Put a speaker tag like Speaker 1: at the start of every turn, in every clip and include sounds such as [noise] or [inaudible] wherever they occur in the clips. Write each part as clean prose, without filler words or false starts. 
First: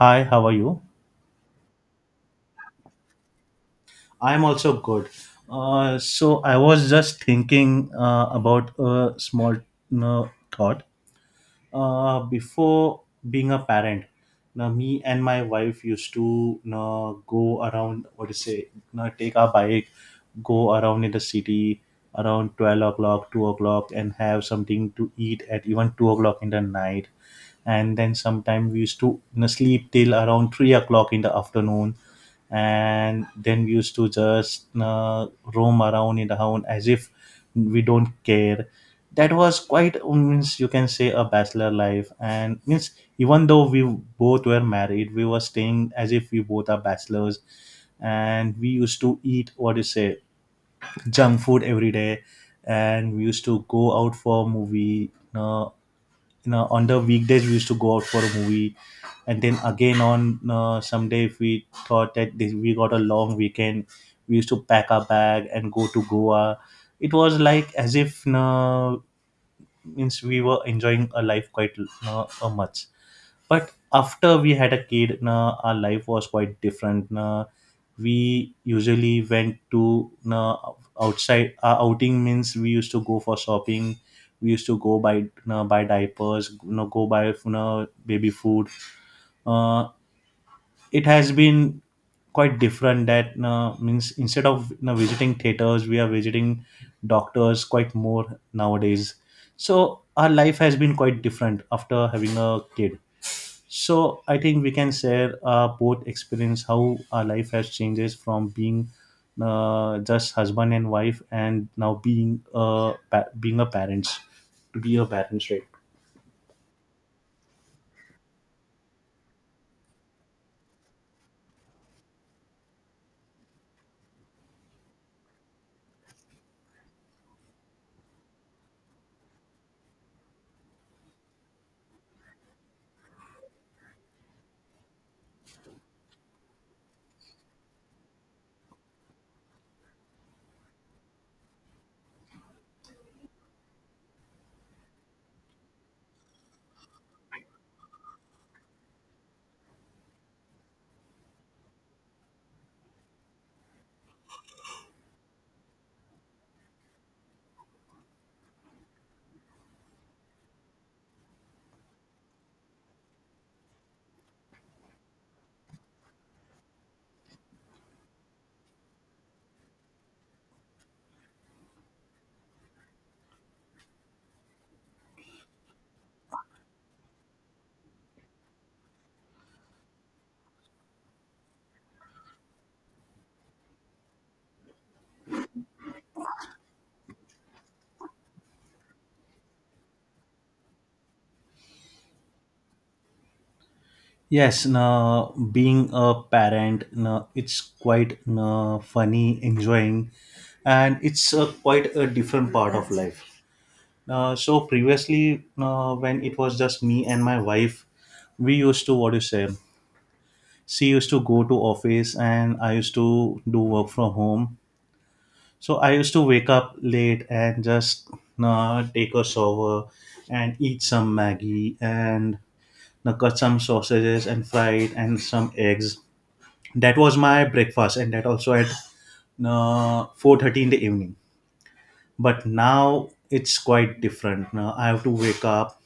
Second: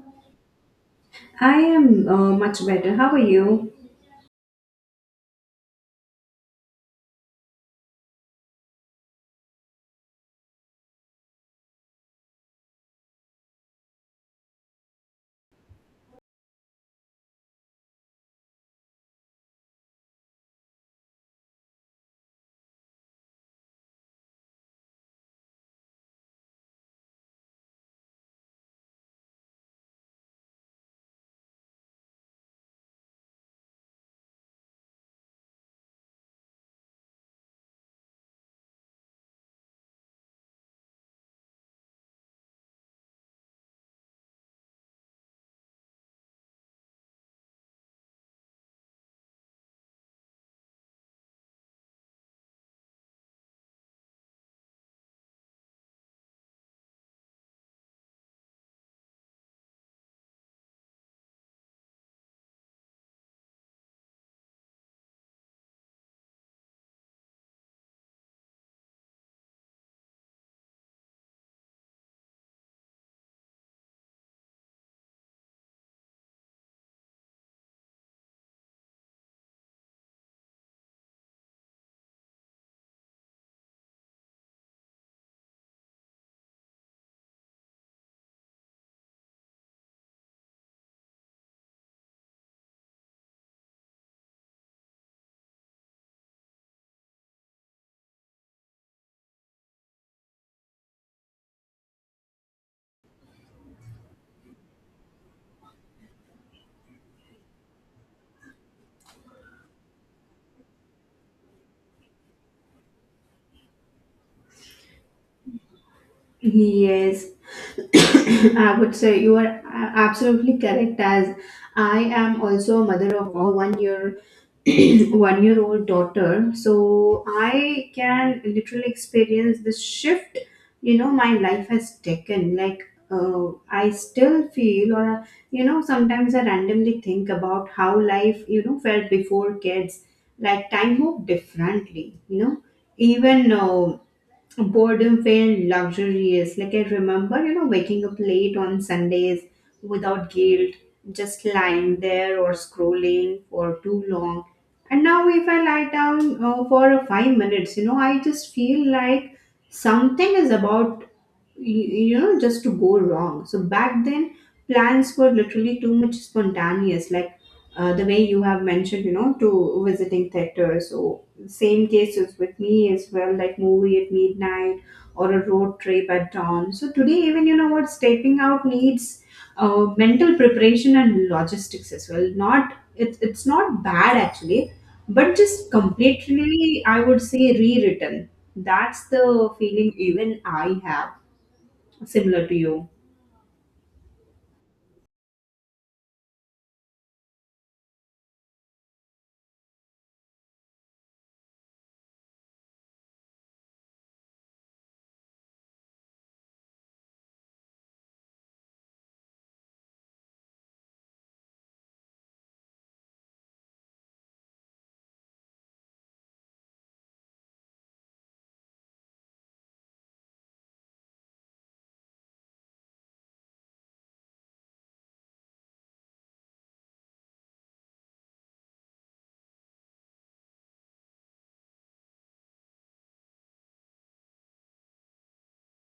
Speaker 1: Hi, how are you?
Speaker 2: I am much better. How are you?
Speaker 1: I'm also good. So I was just thinking about a small uh, thought. Before being a parent, now me and my wife used to go around. What do you say? Take our bike, go around in the city around 12 o'clock, 2 o'clock, and have something to eat at even 2 o'clock in the night. And then sometime we used to sleep till around 3 o'clock in the afternoon, and then we used to just roam around in the town as if we don't care. That was quite, means, you can say, a bachelor life. And means, even though we both were married, we were staying as if we both are bachelors. And we used to eat, what do you say, junk food every day. And we used to go out for a movie, uh, on the weekdays we used to go out for a movie. And then again on someday, if we thought that, this, we got a long weekend, we used to pack our bag and go to goa. It was like as if, means, we were enjoying a life quite much. But after we had a kid, our life was quite different. We usually went to outside. Our outing, means we used to go for shopping. We used to go buy diapers, go buy, baby food. uh, it has been quite different, that means, instead of visiting theaters, we are visiting doctors quite more nowadays. So our life has been quite different after having a kid. So I think we can share both experience, how our life has changes from being just husband and wife, and now being a parents, to be a parents, right?
Speaker 2: Yes, [coughs] I would say you are absolutely correct. As I am also a mother of a 1 year [coughs] 1-year-old [coughs] daughter, so I can literally experience the shift. My life has taken. Like I still feel, or you know, sometimes I randomly think about how life felt before kids. Like time moved differently. You know, even. Boredom felt luxurious. Like I remember, waking up late on Sundays without guilt, just lying there or scrolling for too long. And now, if I lie down for a 5 minutes, I just feel like something is about, you, just to go wrong. So back then, plans were literally too much spontaneous. Like the way you have mentioned, to visiting theaters. Same cases with me as well, like movie at midnight or a road trip at dawn. So today, even you know what, stepping out needs mental preparation and logistics as well. Not it's not bad actually, but just completely, I would say, rewritten. That's the feeling even I have, similar to you.
Speaker 1: Yes, no, being a parent, no, it's quite, no, funny, enjoying, and it's a, quite a different part of life. So previously, when it was just me and my wife, we used to, what do you say. She used to go to office, and I used to do work from home. So I used to wake up late and just take a shower and eat some Maggie and cut some sausages and fry it and some eggs. That was my breakfast, and that also at 4:30 in the evening. But now it's quite different. Now I have to wake up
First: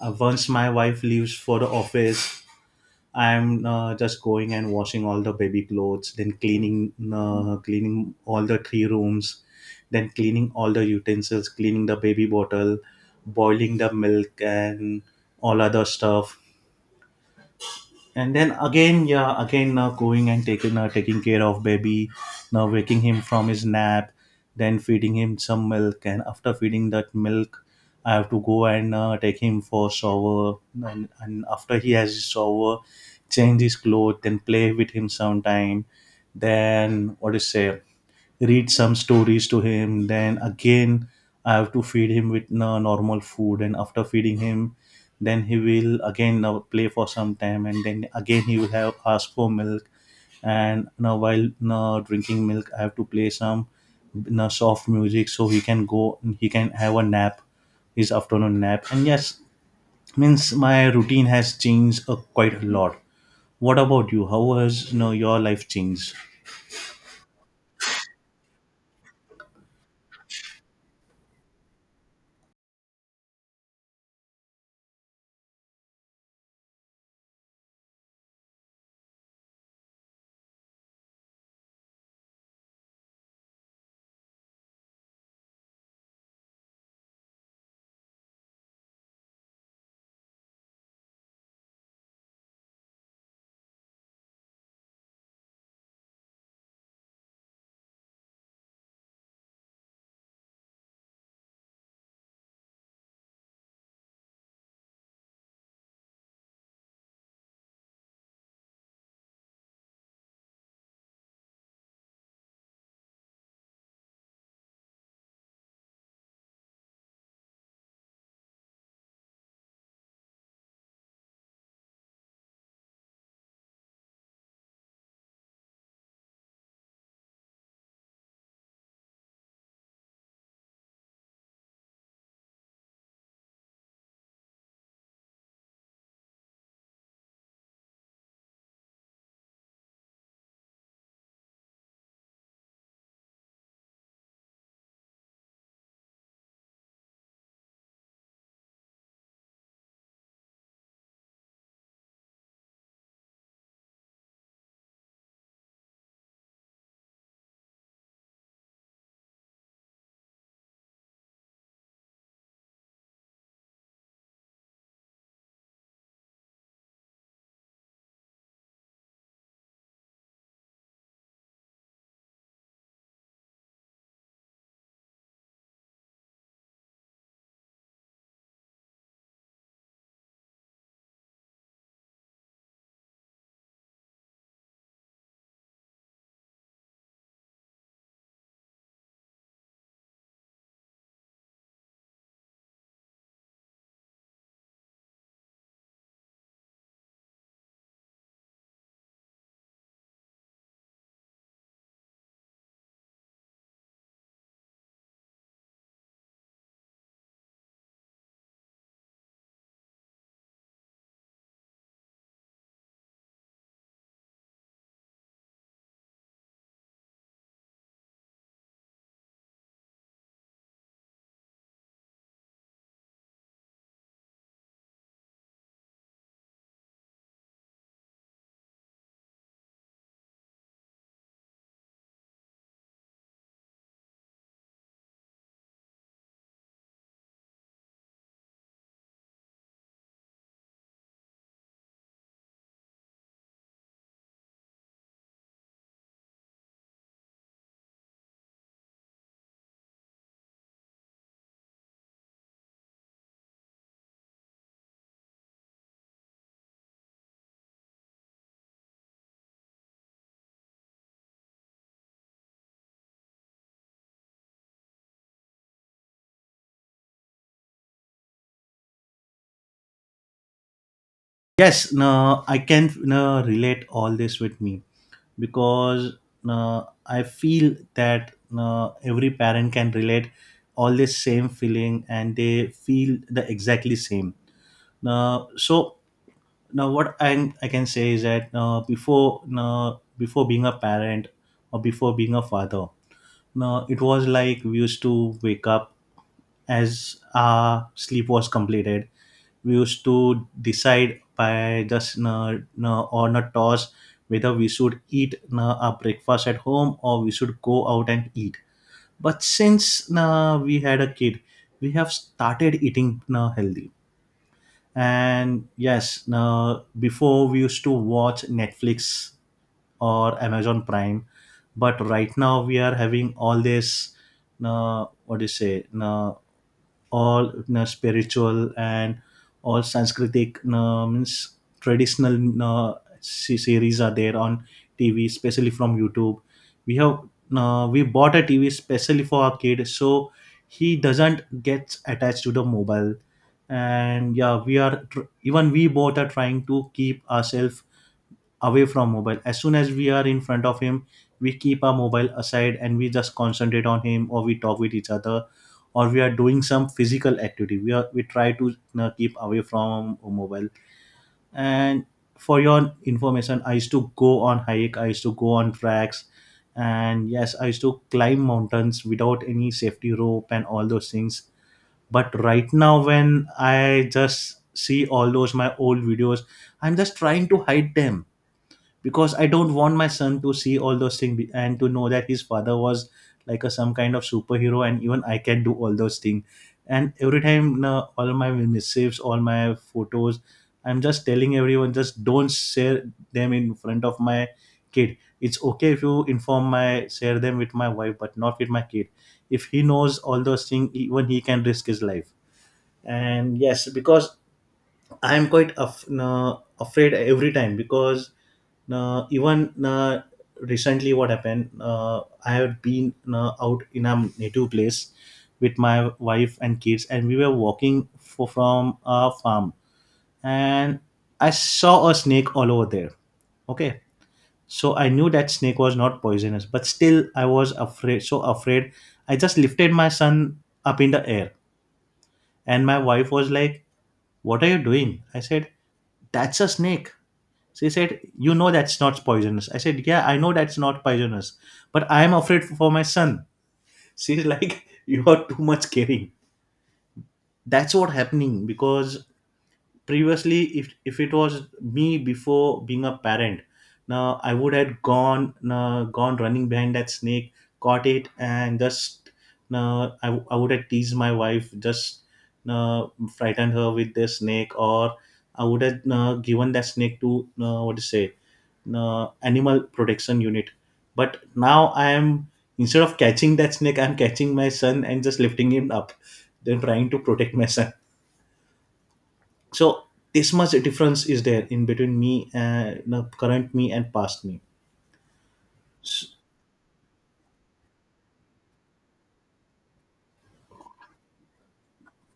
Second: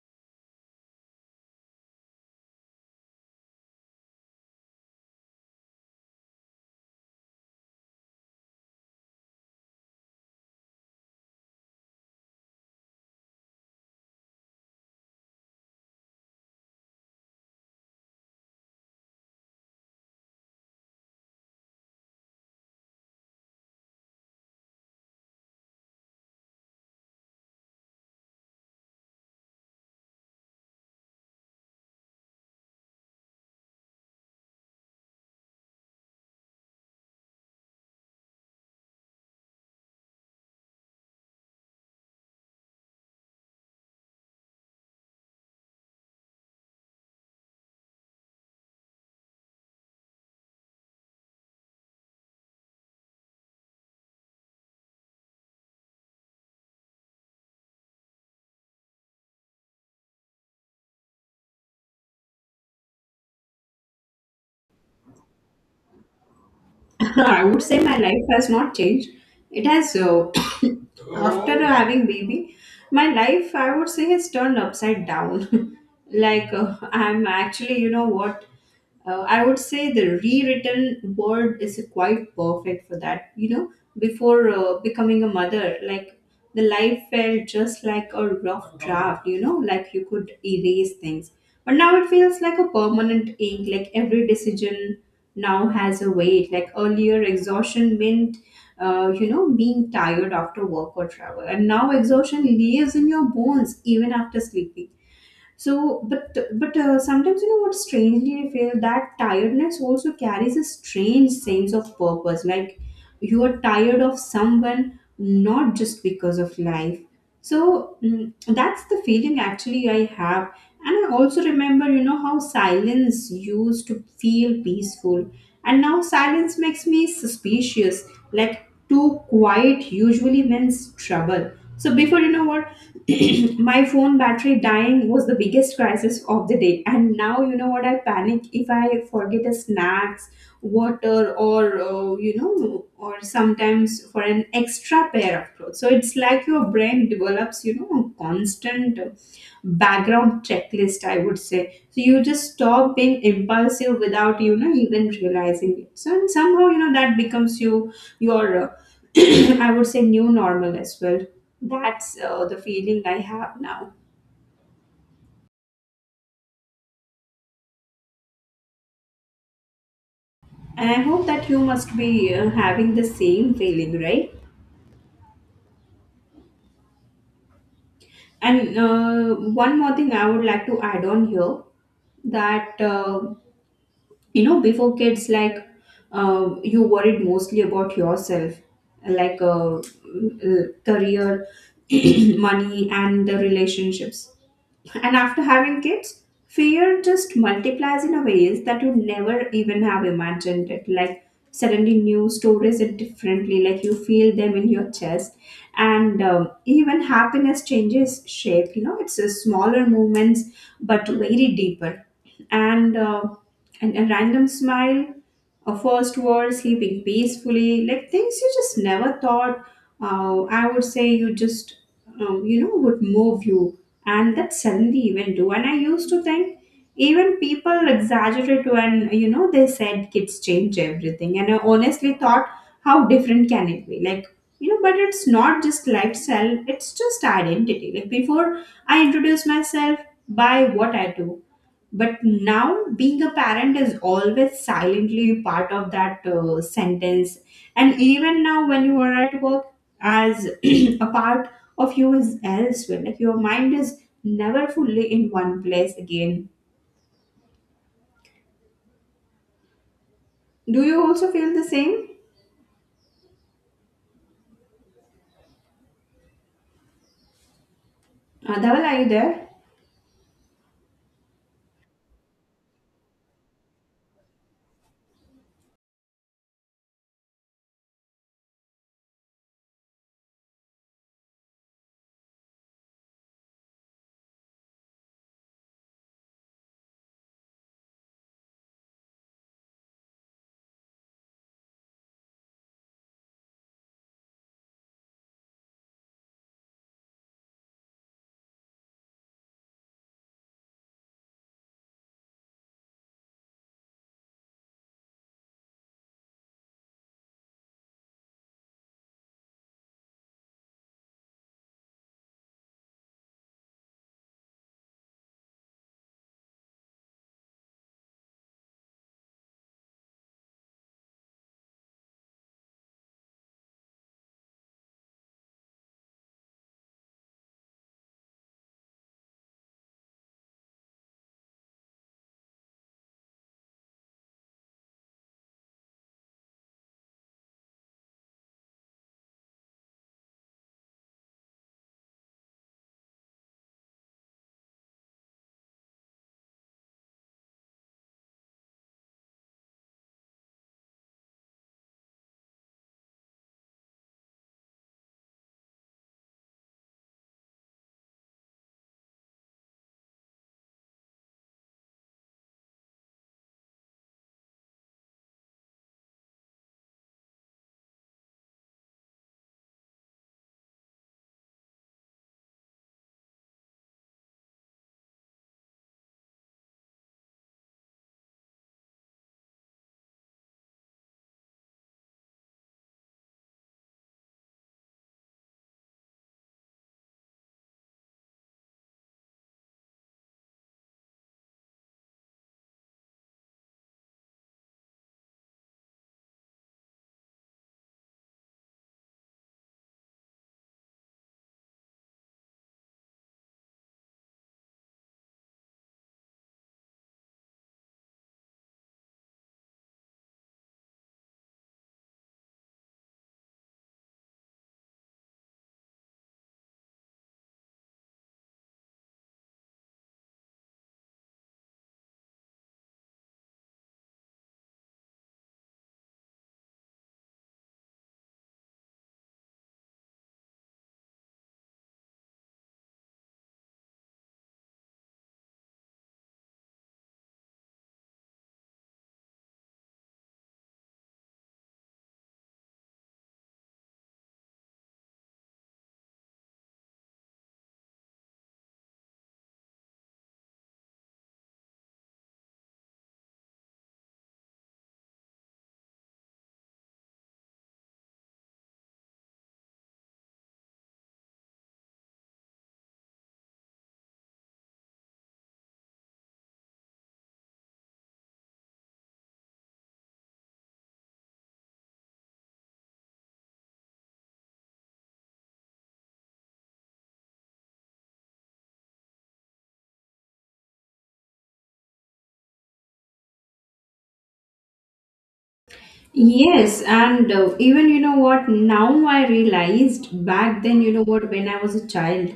Speaker 1: once my wife leaves for the office. I'm just going and washing all the baby clothes, then cleaning all the three rooms, then cleaning all the utensils, cleaning the baby bottle, boiling the milk, and all other stuff. And then again, yeah, again now going and taking care of baby, now waking him from his nap, then feeding him some milk. And after feeding that milk, I have to go and take him for shower. And after he has his shower, change his clothes, then play with him sometime, then, what is say, read some stories to him. Then again I have to feed him with normal food, and after feeding him, then he will again now play for some time, and then again he will have ask for milk. And now while now drinking milk, I have to play some now soft music so he can go, he can have a nap, his afternoon nap. And yes, means my routine has changed quite a lot. What about you? How has your life changed?
Speaker 2: [laughs] I would say my life has not changed. It has, uh, [coughs] After having baby, my life I would say has turned upside down. [laughs] Like I'm actually, you know what? I would say the rewritten word is quite perfect for that. You know, before becoming a mother, like the life felt just like a rough draft. Like you could erase things, but now it feels like a permanent ink. Like every decision now has a weight. Like earlier, exhaustion meant, being tired after work or travel. And now exhaustion lives in your bones even after sleeping. So, but sometimes you know what? Strangely, I feel that tiredness also carries a strange sense of purpose. Like you are tired of someone, not just because of life. So that's the feeling actually I have. And I also remember, how silence used to feel peaceful, and now silence makes me suspicious. Like too quiet usually means trouble. So before, you know what, [clears throat] my phone battery dying was the biggest crisis of the day. And now, you know what, I panic if I forget a snack, water, or you know or sometimes for an extra pair of clothes. So it's like your brain develops a constant background checklist, I would say. So, you just stop being impulsive without you know even realizing it so and somehow, that becomes your [clears throat] I would say, new normal as well. That's the feeling I have now, and I hope that you must be having the same feeling, right? And one more thing I would like to add on here, that before kids, like you worried mostly about yourself, like career, [clears throat] money and the relationships. And after having kids, fear just multiplies in a ways that you never even have imagined it, like suddenly new stories it differently, like you feel them in your chest. And even happiness changes shape, it's a smaller movements, but very deeper. And, uh, and a random smile, a first word, sleeping peacefully, like things you just never thought. I would say you just, would move you. And that suddenly even do. And I used to think even people exaggerate when, they said kids change everything. And I honestly thought, how different can it be? Like, but it's not just lifestyle, it's just identity. Like, before I introduce myself by what I do, but now being a parent is always silently part of that sentence. And even now when you are at work, as [clears throat] a part of you is elsewhere, like your mind is never fully in one place again. Do you also feel the same? Dhaval, are you there?
Speaker 1: Yes, no, I can, no, relate all this with me, because, no, I feel that, no, every parent can relate all this same feeling, and they feel the exactly same. No, so now what I can say is that, no, before, no, before being a parent or before being a father, no, it was like we used to wake up as our sleep was completed. We used to decide by just on a toss whether we should eat our breakfast at home or we should go out and eat. But since we had a kid, we have started eating healthy. And yes, now before we used to watch Netflix or Amazon Prime, but right now we are having all this. What do you say? All, spiritual and all Sanskritic, means traditional, series are there on TV, especially from YouTube. We have, we bought a TV specially for our kid, so he doesn't get attached to the mobile. And yeah, even we both are trying to keep ourselves away from mobile. As soon as we are in front of him, we keep our mobile aside, and we just concentrate on him or we talk with each other or we are doing some physical activity. We are, we try to, keep away from mobile. And for your information, I used to go on hike, I used to go on tracks. And yes, I used to climb mountains without any safety rope and all those things. But right now when I just see all those my old videos, I'm just trying to hide them, because I don't want my son to see all those things and to know that his father was like a some kind of superhero and even I can do all those things. And every time all my missives, all my photos, I'm just telling everyone, just don't share them in front of my kid. It's okay if you inform my share them with my wife, but not with my kid. If he knows all those things, even he can risk his life. And yes, because I am quite afraid every time, because na even na recently what happened, I had been na out in a native place with my wife and kids, and we were walking for, from a farm, and I saw a snake all over there. Okay. So I knew that snake was not poisonous, but still I was afraid, so afraid I just lifted my son up in the air. And my wife was like, "What are you doing?" I said, "That's a snake." She said, "You know that's not poisonous." I said, "Yeah, I know that's not poisonous, but I'm afraid for my son." She's like, [laughs] "You are too much caring." That's what happening, because previously, if it was me before being a parent, now I would have gone running behind that snake, caught it, and just I would have teased my wife, just uh, frightened her with the snake, or I would have given that snake to what to say, animal protection unit. But now I am, instead of catching that snake, I'm catching my son and just lifting him up, then trying to protect my son. So this much difference is there in between me and the current me and past me. S-
Speaker 2: Yes, and even, you know what, now I realized back then, you know what, when I was a child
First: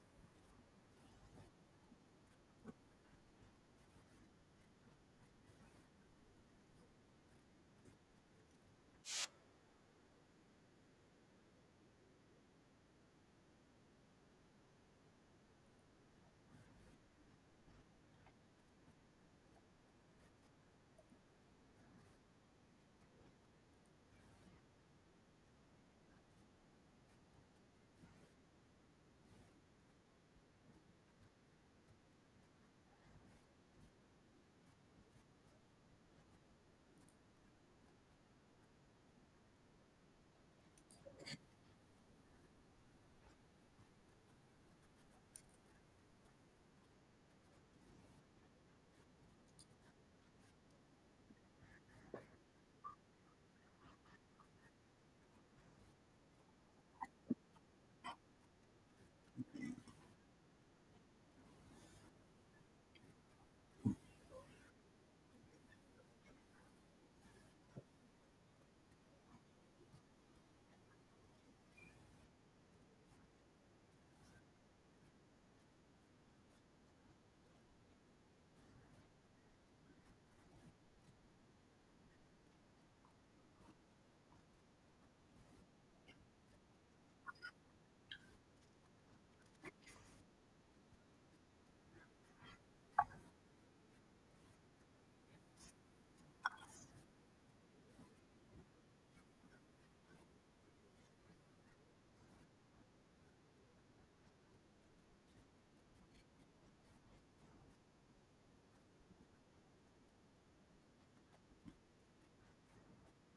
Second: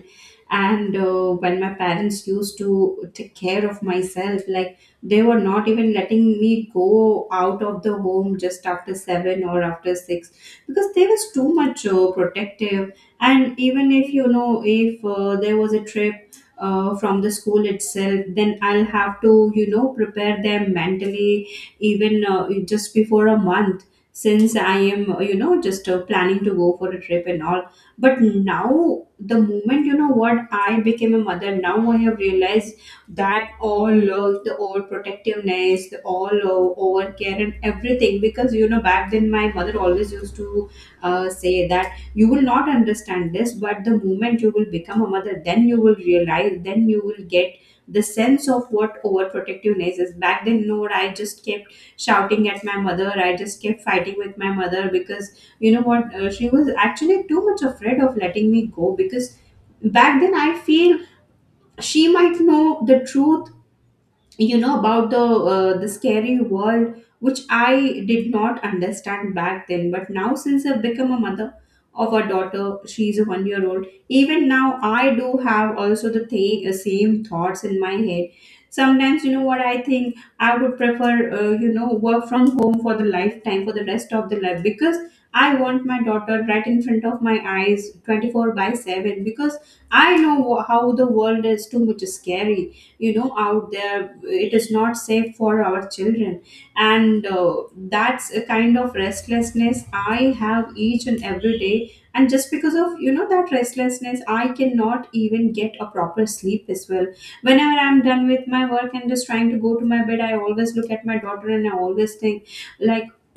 Speaker 2: and when my parents used to take care of myself, like they were not even letting me go out of the home just after seven or after six, because there was too much protective. And even if you know, if there was a trip, from the school itself, then I'll have to, prepare them mentally, even just before a month, since I am just planning to go for a trip and all. But now the moment you know what, I became a mother, now I have realized that all the all protectiveness, the all over care and everything. Because back then, my mother always used to say that you will not understand this, but the moment you will become a mother, then you will realize, then you will get the sense of what overprotectiveness is. Back then, you know what, I just came shouting at my mother. I just kept fighting with my mother because, you know what? She was actually too much afraid of letting me go, because back then I feel she might know the truth, about the scary world which I did not understand back then. But now since I've become a mother of a daughter, she's a 1-year-old. Even now I do have also the same thoughts in my head. Sometimes, you know what, I think I would prefer, work from home for the lifetime, for the rest of the life. Because I want my daughter right in front of my eyes 24 by 7, because I know how the world is too much scary, out there. It is not safe for our children. And that's a kind of restlessness I have each and every day. And just because of, that restlessness, I cannot even get a proper sleep as well. Whenever I'm done with my work and just trying to go to my bed, I always look at my daughter and I always think, like [clears throat]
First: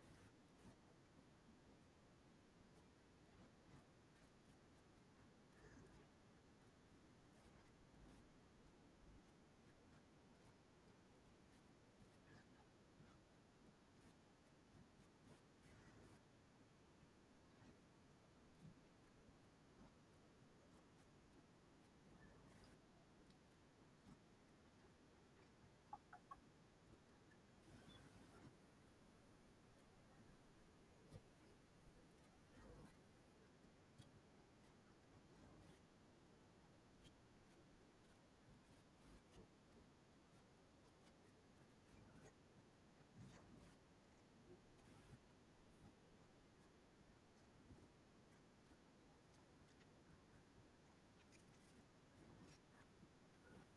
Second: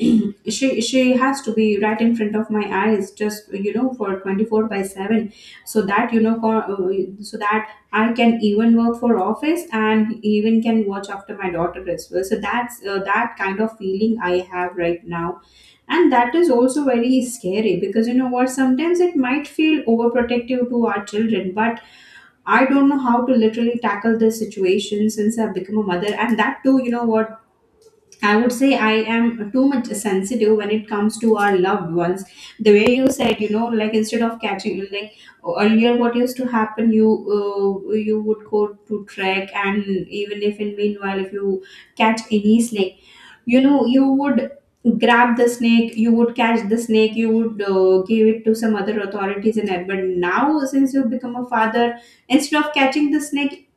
Speaker 2: she has to be right in front of my eyes just, for 24 by 7, so that you know co- so that I can even work for office and even can watch after my daughter as well. So that's that kind of feeling I have right now, and that is also very scary because, you know what? Sometimes it might feel overprotective to our children, but I don't know how to literally tackle this situation since I've become a mother. And that too, you know what? I would say I am too much sensitive when it comes to our loved ones. The way you said, like instead of catching, like earlier, what used to happen, you would go to trek. And even if in meanwhile, if you catch any snake, you would grab the snake, you would catch the snake, you would give it to some other authorities and that. But now, since you become a father, instead of catching the snake,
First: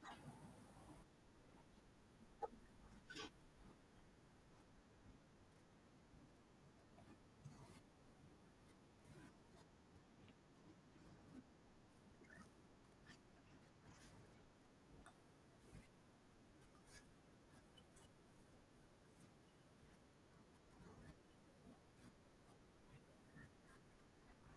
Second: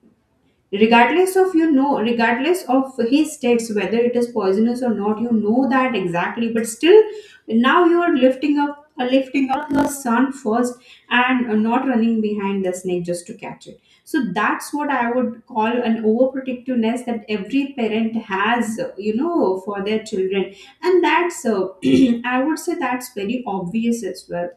Speaker 2: regardless of regardless of his states, whether it is poisonous or not, you know that exactly, but still now you are lifting up the sun first. And not running behind the snake just to catch it. So that's what I would call an overprotectiveness that every parent has, for their children. And that's [clears throat] I would say, that's very obvious as well.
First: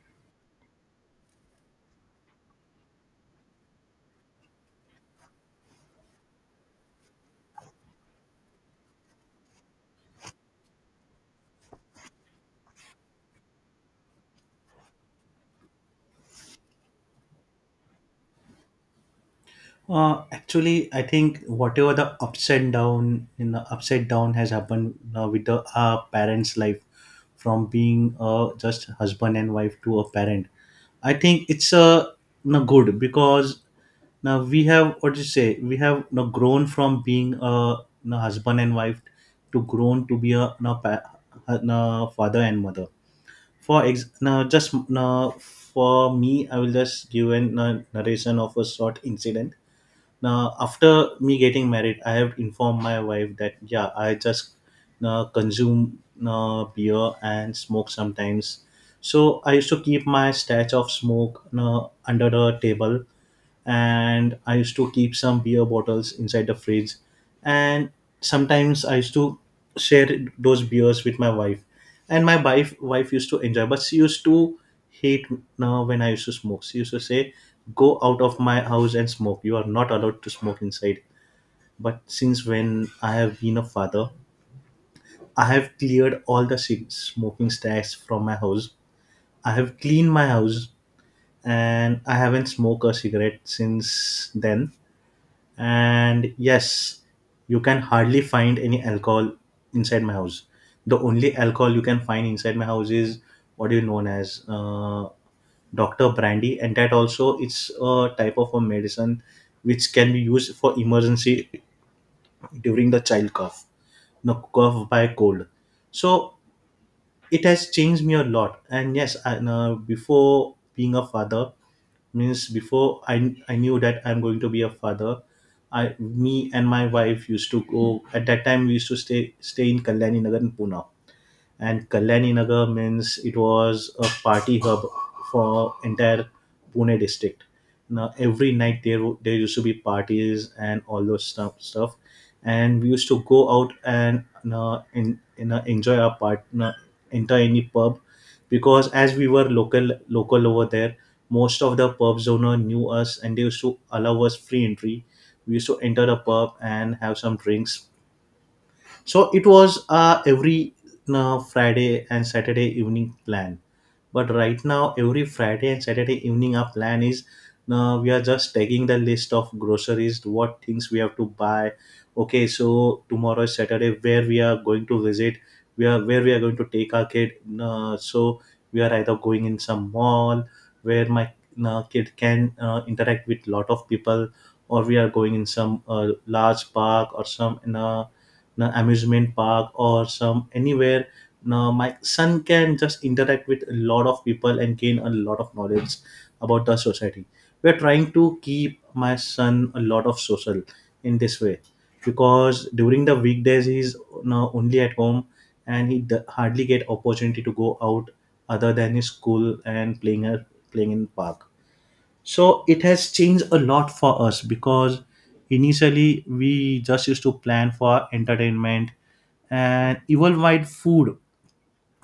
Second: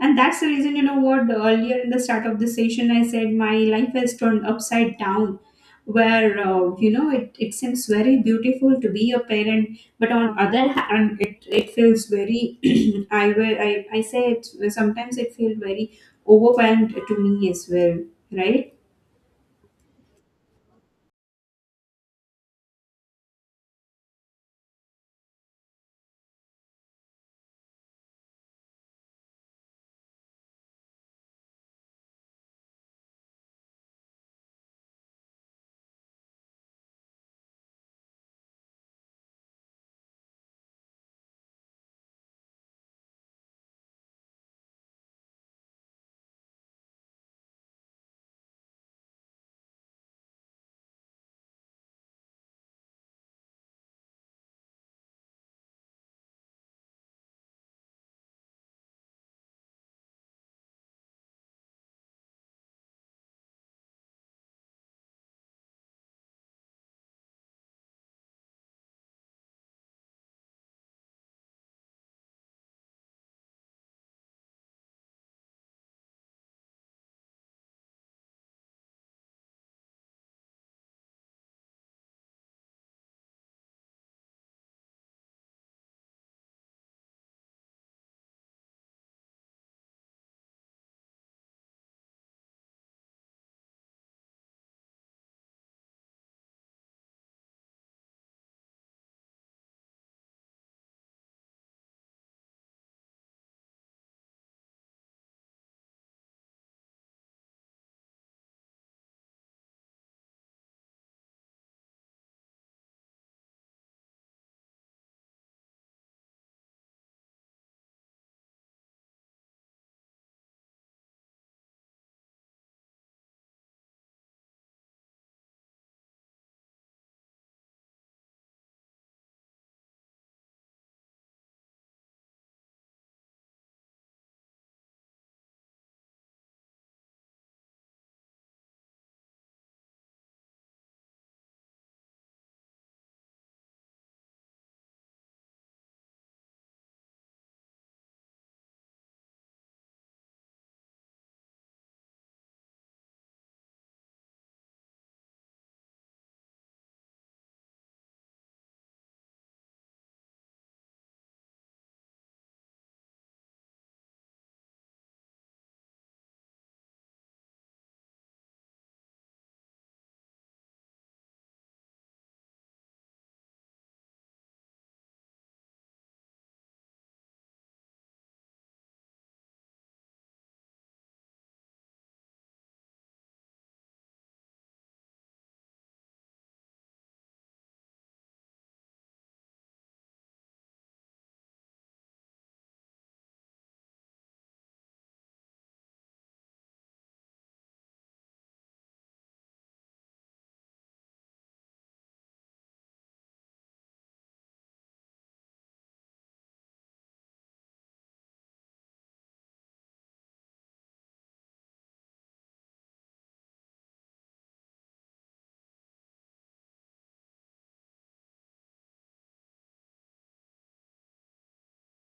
Speaker 2: And that's the reason, what earlier in the start of the session I said, my life has turned upside down. Where, it seems very beautiful to be a parent, but on other hand, it feels very, [clears throat] I say it, sometimes it feels very overwhelmed to me as well, right?
Speaker 1: actually I think whatever the ups and down in the upside down has happened with the parents life, from being just husband and wife to a parent, I think it's no good. Because now we have, what do you say, we have now grown from being a you husband and wife to grown to be a you pa- uh, father and mother. For now, just now for me, I will just give a narration of a short incident. Now, after me getting married, I have informed my wife that, yeah, I just consume beer and smoke sometimes. So I used to keep my stash of smoke under the table, and I used to keep some beer bottles inside the fridge. And sometimes I used to share those beers with my wife. And my wife used to enjoy, but she used to hate now when I used to smoke. She used to say, "Go out of my house and smoke. You are not allowed to smoke inside." But since when I have been a father, I have cleared all the smoking stacks from my house. I have cleaned my house, and I haven't smoked a cigarette since then. And yes, you can hardly find any alcohol inside my house. The only alcohol you can find inside my house is what is known as Dr. Brandy, and that also it's a type of a medicine which can be used for emergency during the child cough, no, cough by cold. So it has changed me a lot. And yes, and before being a father, means before I knew that I'm going to be a father, I, me and my wife used to go. At that time we used to stay in Kalyani Nagar in Pune. And Kalyani Nagar means it was a party hub for entire Pune district. Now every night there used to be parties and all those stuff, and we used to go out and in enjoy our enter any pub, because as we were local over there, most of the pubs owner knew us and they used to allow us free entry. We used to enter the pub and have some drinks. So it was every Friday and Saturday evening plan. But right now, every Friday and Saturday evening, our plan is, we are just taking the list of groceries, what things we have to buy. Okay, so tomorrow is Saturday, where we are going to visit, we are where we are going to take our kid. So we are either going in some mall where my kid can interact with lot of people, or we are going in some large park or some in a know, amusement park or some anywhere. Now my son can just interact with a lot of people and gain a lot of knowledge about the society. We're trying to keep my son a lot of social in this way, because during the weekdays he's now only at home, and he hardly get opportunity to go out other than his school and playing in park. So it has changed a lot for us, because initially we just used to plan for entertainment and even while food.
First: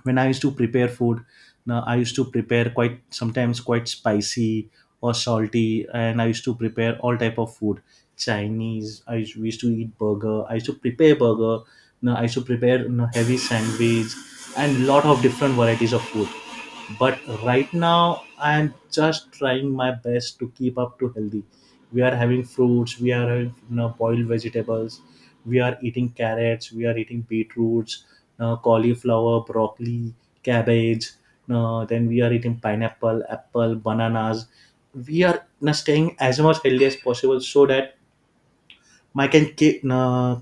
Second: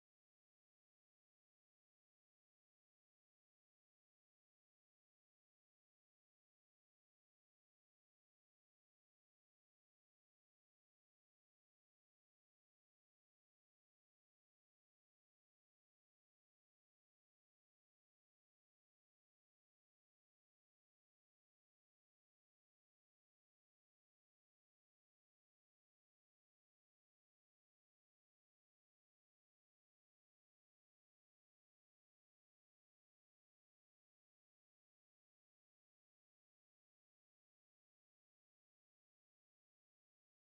Speaker 1: When I used to prepare food, now I used to prepare quite sometimes quite spicy or salty, and I used to prepare all type of food. Chinese. We used to eat burger. I used to prepare burger. Now I used to prepare heavy sandwich and lot of different varieties of food. But right now I am just trying my best to keep up to healthy. We are having fruits. We are having boiled vegetables. We are eating carrots. We are eating beetroots, cauliflower, broccoli, cabbage, then we are eating pineapple, apple, bananas. We are, staying as much healthy as possible so that my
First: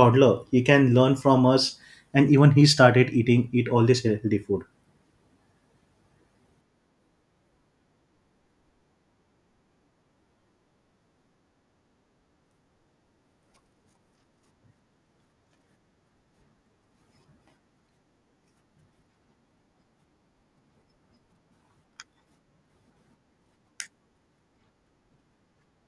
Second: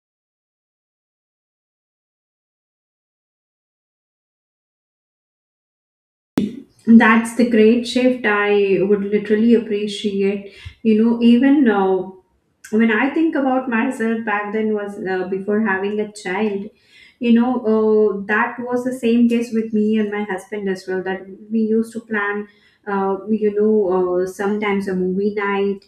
Speaker 1: toddler, he can learn from us, and even he started eat all this healthy food.
Speaker 2: That's the great shift I would literally appreciate. You know, even now, when I think about myself back then was before having a child, you know, that was the same case with me and my husband as well. That we used to plan, sometimes a movie night,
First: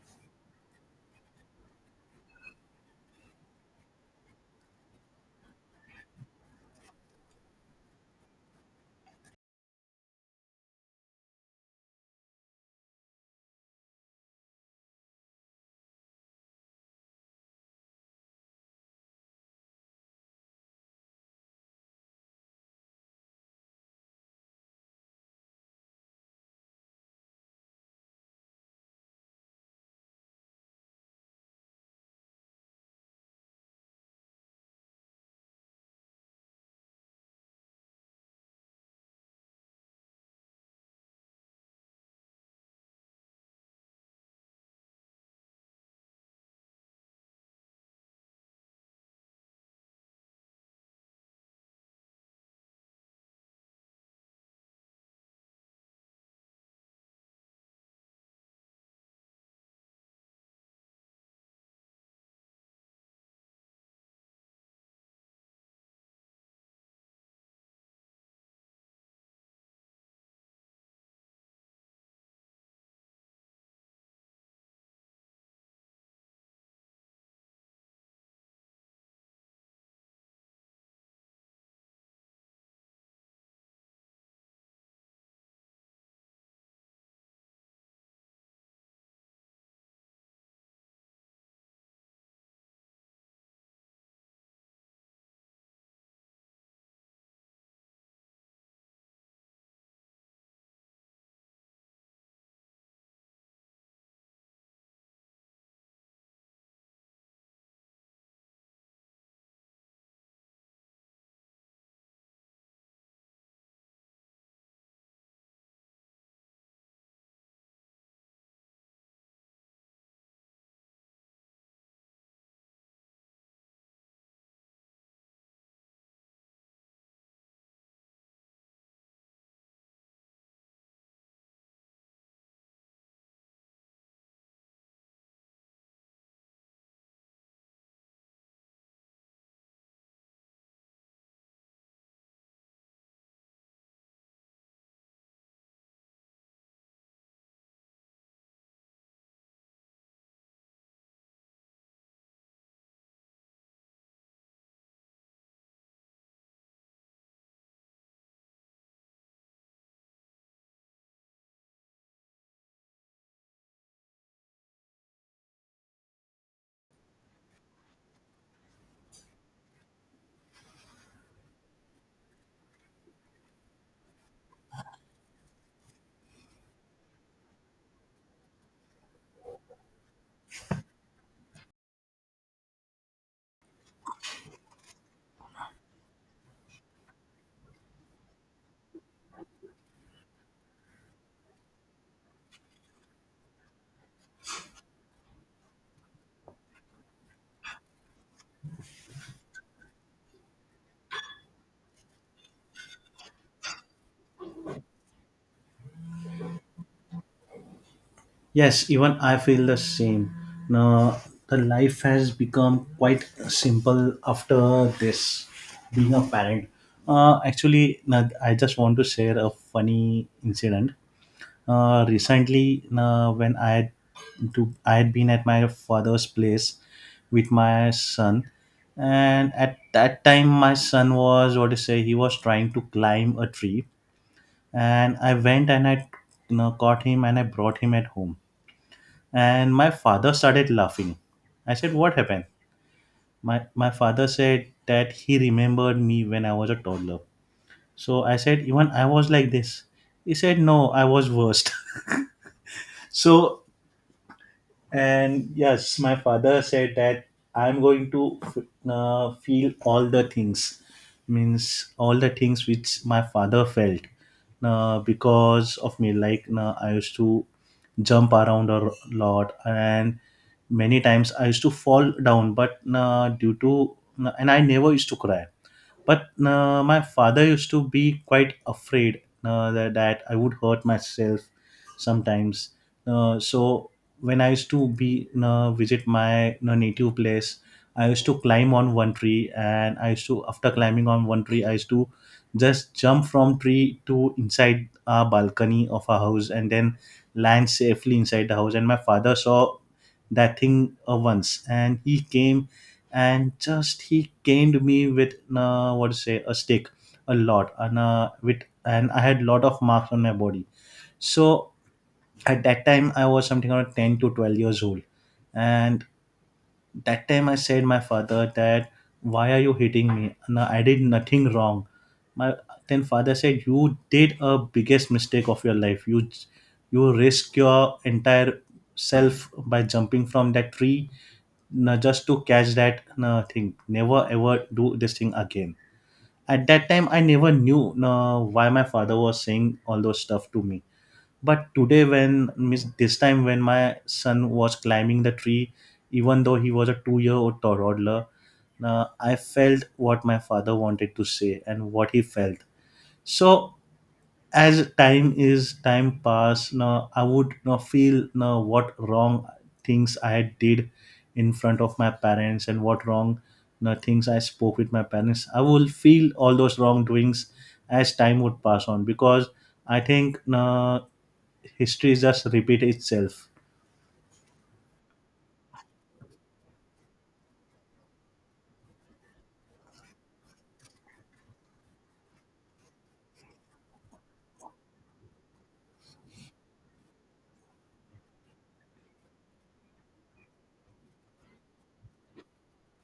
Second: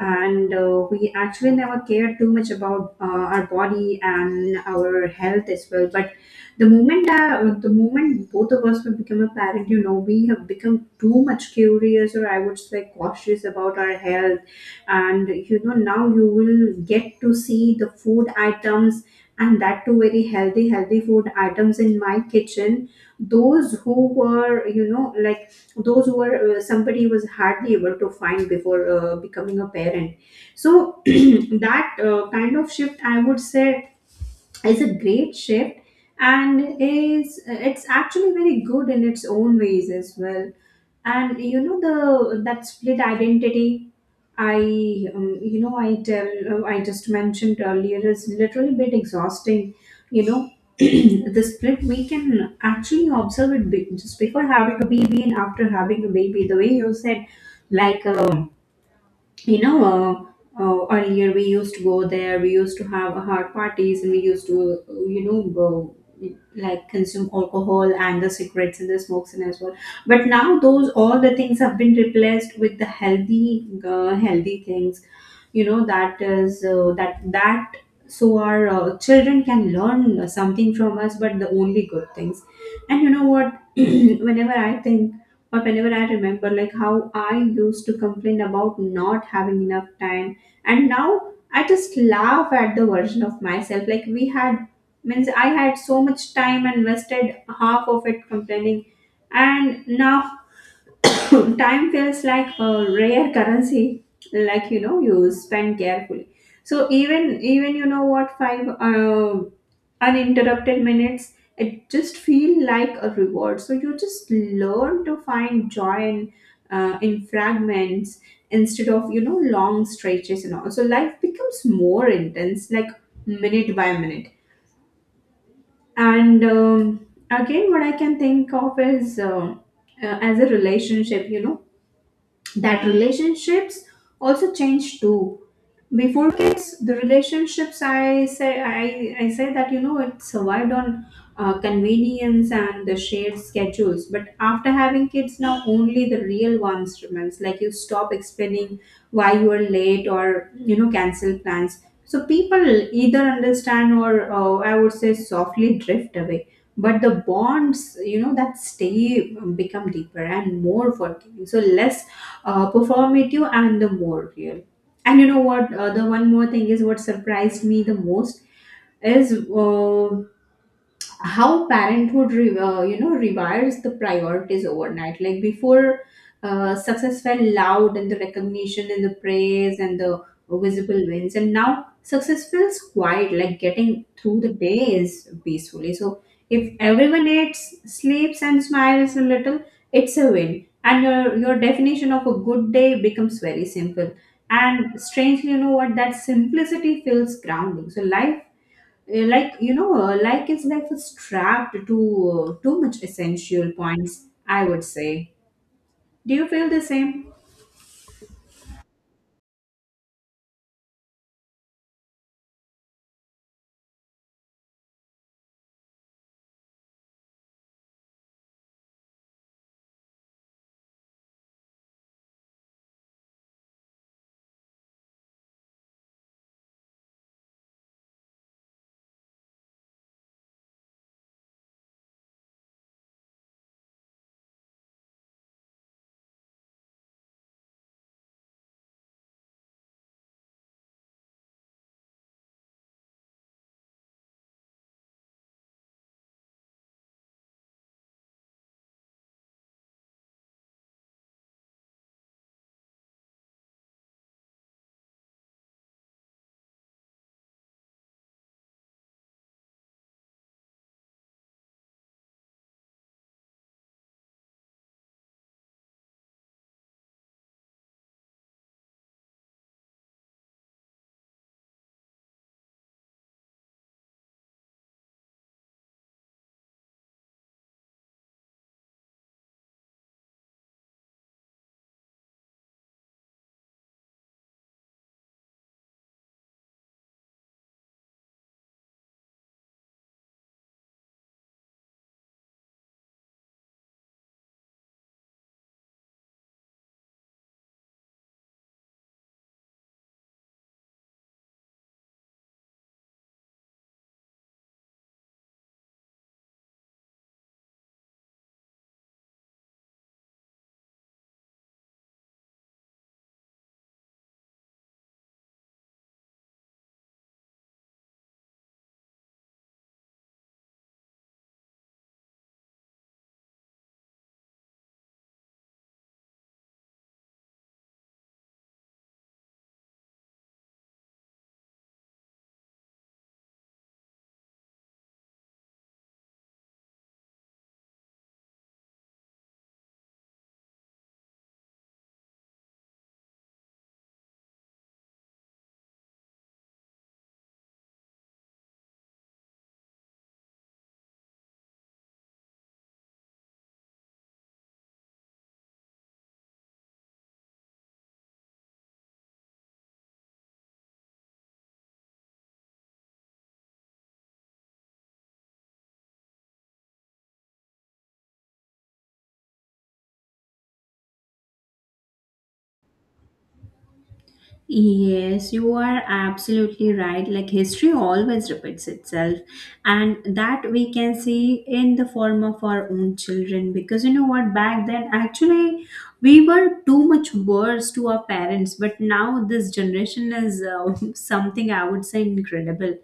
Speaker 2: and we actually never cared too much about our body and our health as well. But the moment both of us will become a parent, we have become too much curious, or I would say cautious, about our health. And now you will get to see the food items, and that too very healthy healthy food items in my kitchen, those who were you know like those who were somebody was hardly able to find before becoming a parent. So, [clears throat] that kind of shift, I would say, is a great shift, and is it's actually very good in its own ways as well. And the that split identity I, you know, I tell, I just mentioned earlier is literally bit exhausting. You know, [clears throat] the split, we can actually observe just before having a baby and after having a baby. The way you said, like, you know, earlier we used to go there, we used to have hard parties, and we used to, go, like, consume alcohol and the cigarettes and the smokes and as well. But now those all the things have been replaced with the healthy things, that is that that so our children can learn something from us, but the only good things. And you know what, [clears throat] whenever I think, or whenever I remember, like how I used to complain about not having enough time. And now I just laugh at the version of myself. Like we had means, I had so much time, and wasted half of it complaining. And now [coughs] [laughs] time feels like a rare currency. Like, you spend carefully. So even you know what 5 uninterrupted minutes, it just feel like a reward. So you just learn to find joy in, fragments, instead of, long stretches and all. So life becomes more intense, like, minute by minute. And again, what I can think of is, as a relationship, that relationships also change too. Before kids, the relationships, I say that, it survived on convenience and the shared schedules. But after having kids, now only the real ones remains, like, you stop explaining why you are late, or, cancel plans. So people either understand, or, I would say, softly drift away. But the bonds, that stay become deeper and more forgiving, so less performative and the more real. And you know what? The one more thing is what surprised me the most is, how parenthood rewires the priorities overnight. Like before, success felt loud, and the recognition, and the praise, and the visible wins. And now success feels quiet, like getting through the days peacefully. So if everyone eats, sleeps and smiles a little, it's a win. And your definition of a good day becomes very simple. And strangely, you know what that simplicity feels grounding. So life like you know like his life is strapped to, too much essential points, I would say. Do you feel the same?
Speaker 1: Yes, even I feel the same. Now, the life has become quite simple after this being a parent. Actually, now I just want to share a funny incident. Recently, now when I had been at my father's place with my son, and at that time, my son was what to say. He was trying to climb a tree, and I went and I, caught him and I brought him at home, and my father started laughing. I said, "What happened?" My father said that he remembered me when I was a toddler. So I said, "Even I was like this." He said, "No, I was worst." [laughs] So, and yes, my father said that I'm going to feel all the things, means all the things which my father felt because of me. Like I used to jump around a lot, and many times I used to fall down, but due to and I never used to cry, but my father used to be quite afraid that I would hurt myself sometimes. So when I used to be visit my native place, I used to climb on one tree, and I used to after climbing on one tree I used to just jump from tree to inside our balcony of our house, and then land safely inside the house. And my father saw that thing once, and he came and just he caned me with, what to say, a stick a lot, and with and I had lot of marks on my body. So at that time I was something around 10 to 12 years old, and that time I said my father that, "Why are you hitting me? No, I did nothing wrong." My then father said, "You did a biggest mistake of your life. You risk your entire self by jumping from that tree. No, just to catch that, no, thing. Never ever do this thing again." At that time I never knew, no, why my father was saying all those stuff to me. But today, when miss this time when my son was climbing the tree, even though he was a 2 year old toddler, I felt what my father wanted to say and what he felt. So as time is time pass, now I would now feel now what wrong things I did in front of my parents, and what wrong now things I spoke with my parents, I will feel all those wrongdoings as time would pass on, because I think now history just repeat itself.
Speaker 2: Yes, you are absolutely right. Like history always repeats itself, and that we can see in the form of our own children. Because you know what, back then, actually, we were too much worse to our parents, but now this generation is, [laughs] something I would say, incredible.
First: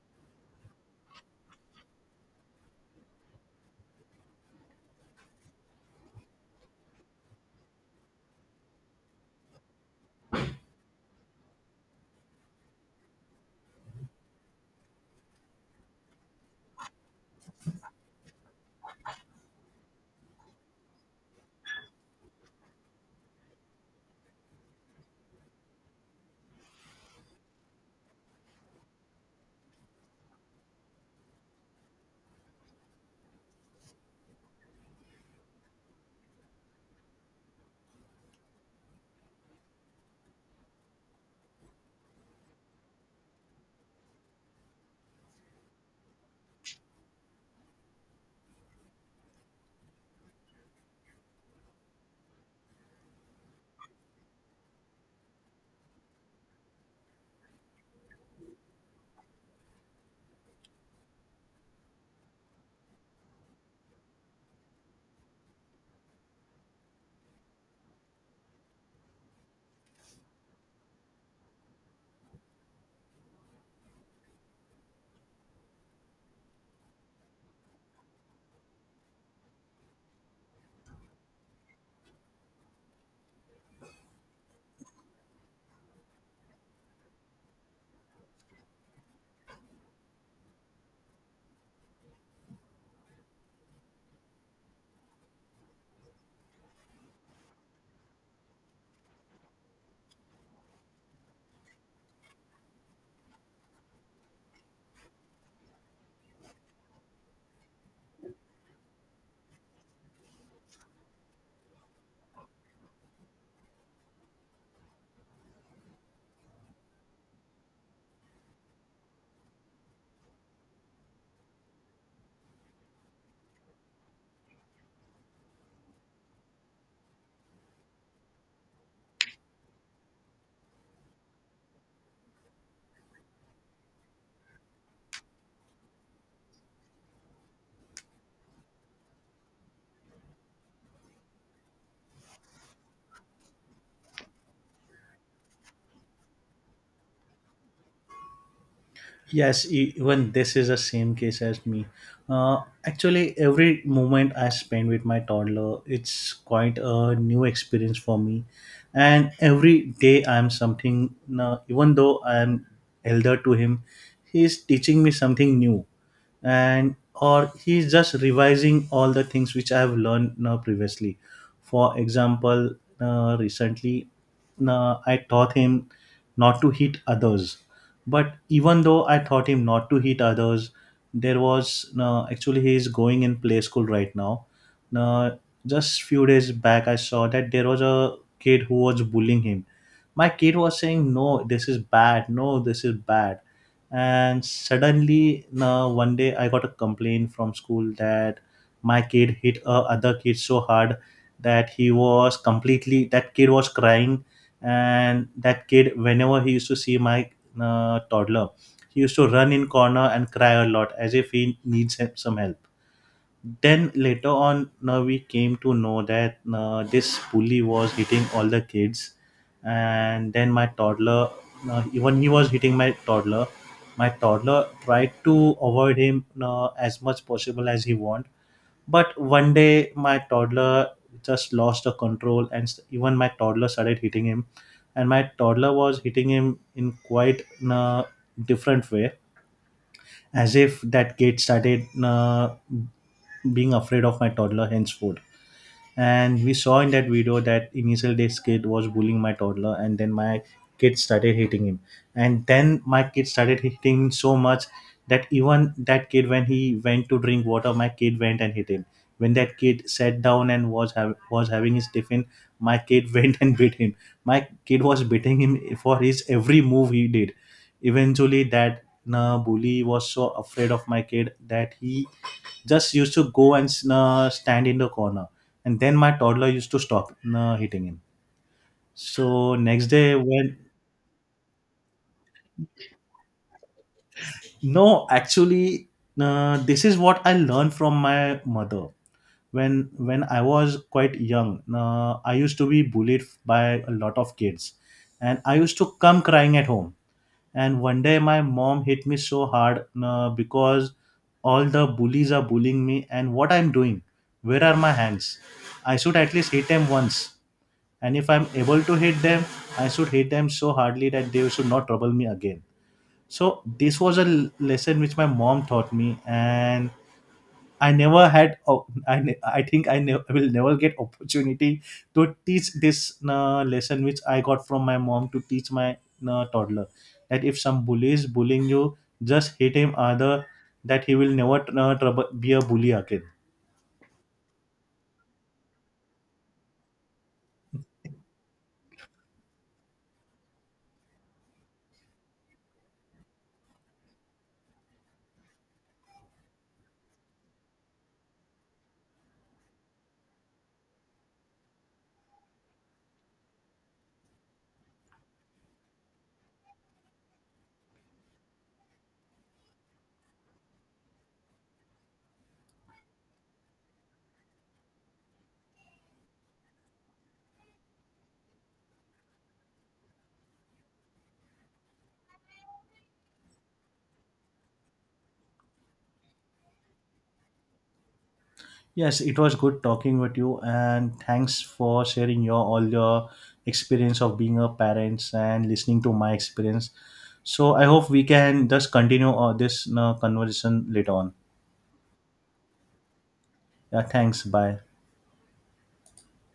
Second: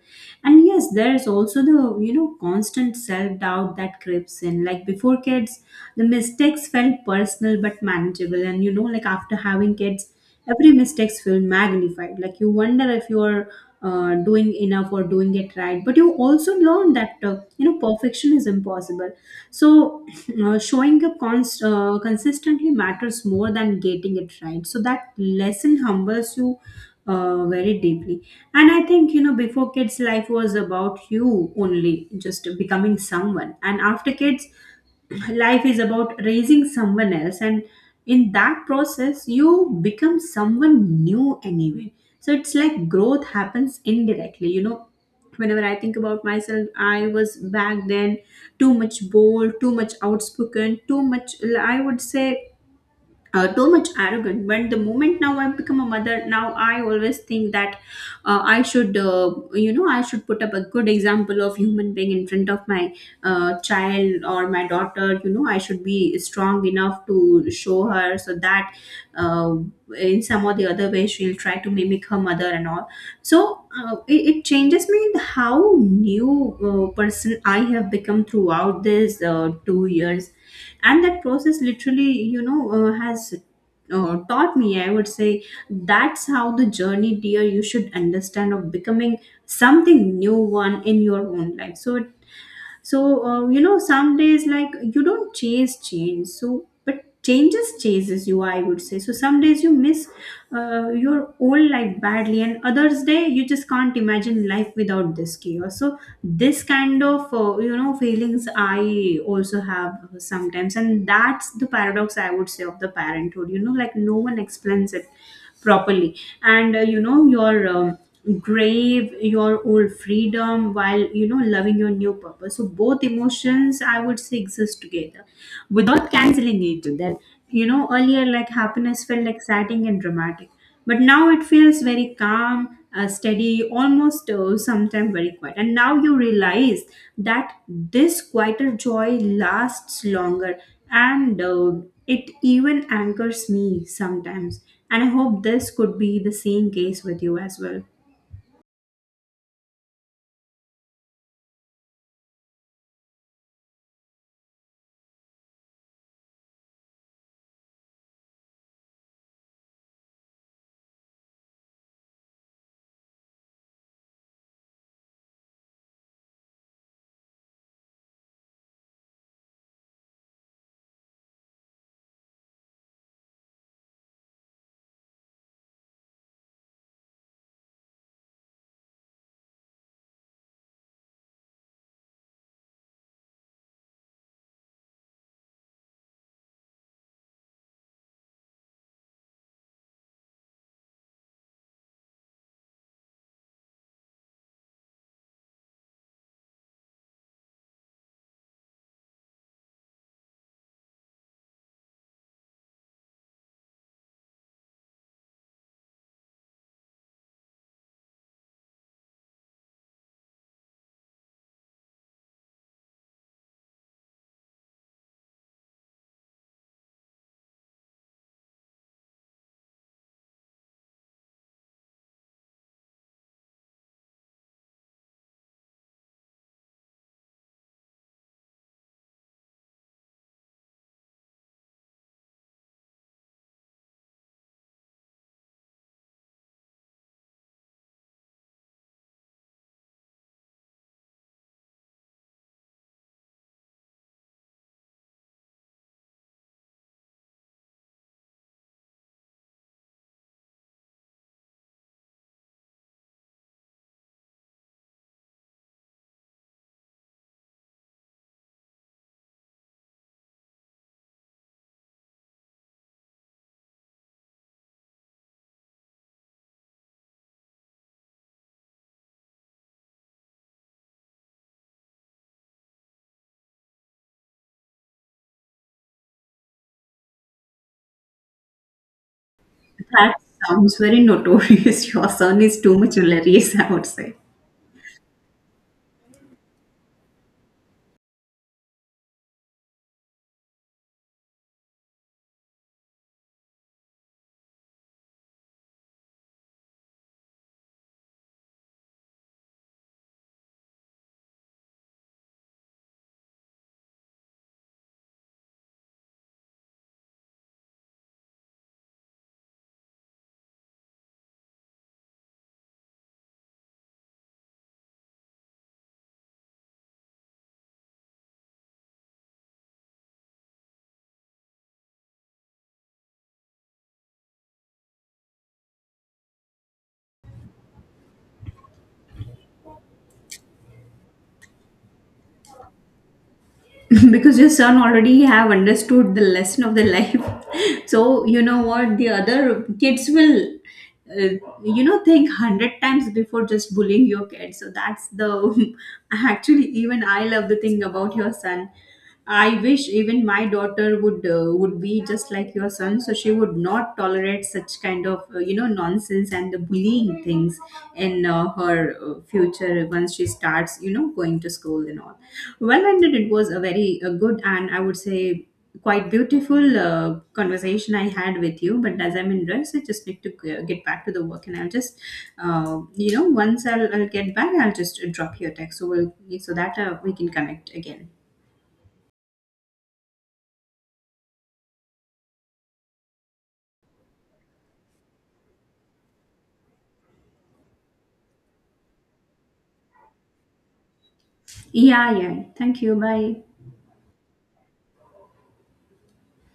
Speaker 2: And yes, there is also the, constant self doubt that creeps in. Like before kids, the mistakes felt personal but manageable, and, like after having kids, every mistakes feel magnified, like you wonder if you are, doing enough or doing it right. But you also learn that, perfection is impossible. So, [clears throat] showing up consistently matters more than getting it right. So that lesson humbles you, very deeply. And I think, before kids, life was about you only just becoming someone. And after kids, life is about raising someone else. And in that process you become someone new anyway. So it's like growth happens indirectly. Whenever I think about myself, I was back then too much bold, too much outspoken, too much, I would say, too much arrogant. But the moment now I become a mother, now I always think that, I should put up a good example of human being in front of my child or my daughter. I should be strong enough to show her, so that, uh, in some or the other way, she'll try to mimic her mother and all. So, it changes me, how new person I have become throughout this 2 years. And that process literally, has taught me, I would say, that's how the journey, dear, you should understand, of becoming something new one in your own life, so it so you know some days, like, you don't chase change, so but changes chases you, I would say. So some days you miss your old life badly, and others day, you just can't imagine life without this chaos. So this kind of, feelings I also have sometimes. And that's the paradox, I would say, of the parenthood. No one explains it properly. And your grave your old freedom, while, loving your new purpose. So both emotions, I would say, exist together without canceling each other. Earlier, like, happiness felt exciting and dramatic, but now it feels very calm, steady, almost, sometimes very quiet. And now you realize that this quieter joy lasts longer. And it even anchors me sometimes. And I hope this could be the same case with you as well.
Speaker 1: Yes, even this is the same case as me. Actually, every moment I spend with my toddler, it's quite a new experience for me. And every day I'm something, now, even though I'm elder to him, he's teaching me something new. And or he's just revising all the things which I have learned now previously. For example, recently I taught him not to hit others. But even though I taught him not to hit others, there was, no, actually, he is going in play school right now. Now, just few days back, I saw that there was a kid who was bullying him. My kid was saying, "No, this is bad. No, this is bad." And suddenly, now one day I got a complaint from school that my kid hit a other kid so hard that he was completely that kid was crying, and that kid, whenever he used to see my toddler, he used to run in corner and cry a lot as if he needs some help. Then later on, now we came to know that this bully was hitting all the kids, and then my toddler, even he was hitting my toddler. My toddler tried to avoid him as much possible as he want, but one day, my toddler just lost the control, and even my toddler started hitting him. And my toddler was hitting him in quite a different way, as if that kid started being afraid of my toddler henceforth. And we saw in that video that initial this kid was bullying my toddler, and then my kid started hitting him, and then my kid started hitting him so much that even that kid, when he went to drink water, my kid went and hit him. When that kid sat down and was having his tiffin, my kid [laughs] went and beat him. My kid was beating him for his every move he did. Eventually that bully was so afraid of my kid that he just used to go and stand in the corner, and then my toddler used to stop hitting him. So next day
Speaker 2: That
Speaker 1: when
Speaker 2: sounds very notorious. [laughs] Your son is too much hilarious, I would say.
Speaker 1: no, actually, this is what I learned from my mother. When I was quite young, I used to be bullied by a lot of kids, and I used to come crying at home. And one day my mom hit me so hard, because all the bullies are bullying me, and what I'm doing? Where are my hands? I should at least hit them once. And if I'm able to hit them, I should hit them so hardly that they should not trouble me again. So this was lesson which my mom taught me, and I never had o- I think I ne- I will never get opportunity to teach this lesson which I got from my mom, to teach my toddler, that if some bully is bullying you, just hit him, either that he will never be a bully again.
Speaker 2: [laughs] Because your son already have understood the lesson of the life. [laughs] So you know what, the other kids will, think 100 times before just bullying your kid. So that's the [laughs] actually, even I love the thing about your son. I wish even my daughter would be just like your son, so she would not tolerate such kind of, nonsense and the bullying things in, her future once she starts, going to school and all. Well ended. It was a very good, and I would say, quite beautiful conversation I had with you. But as I'm in rush, I just need to get back to the work. And I'll just you know once I'll get back, I'll just drop you a text, so that we can connect again.
Speaker 1: Yes, it was good talking with you, and thanks for sharing your all your experience of being a parents and listening to my experience. So I hope we can just continue this conversation later on.
Speaker 2: Yeah, yeah. Thank you. Bye.
Speaker 1: Yeah, thanks. Bye.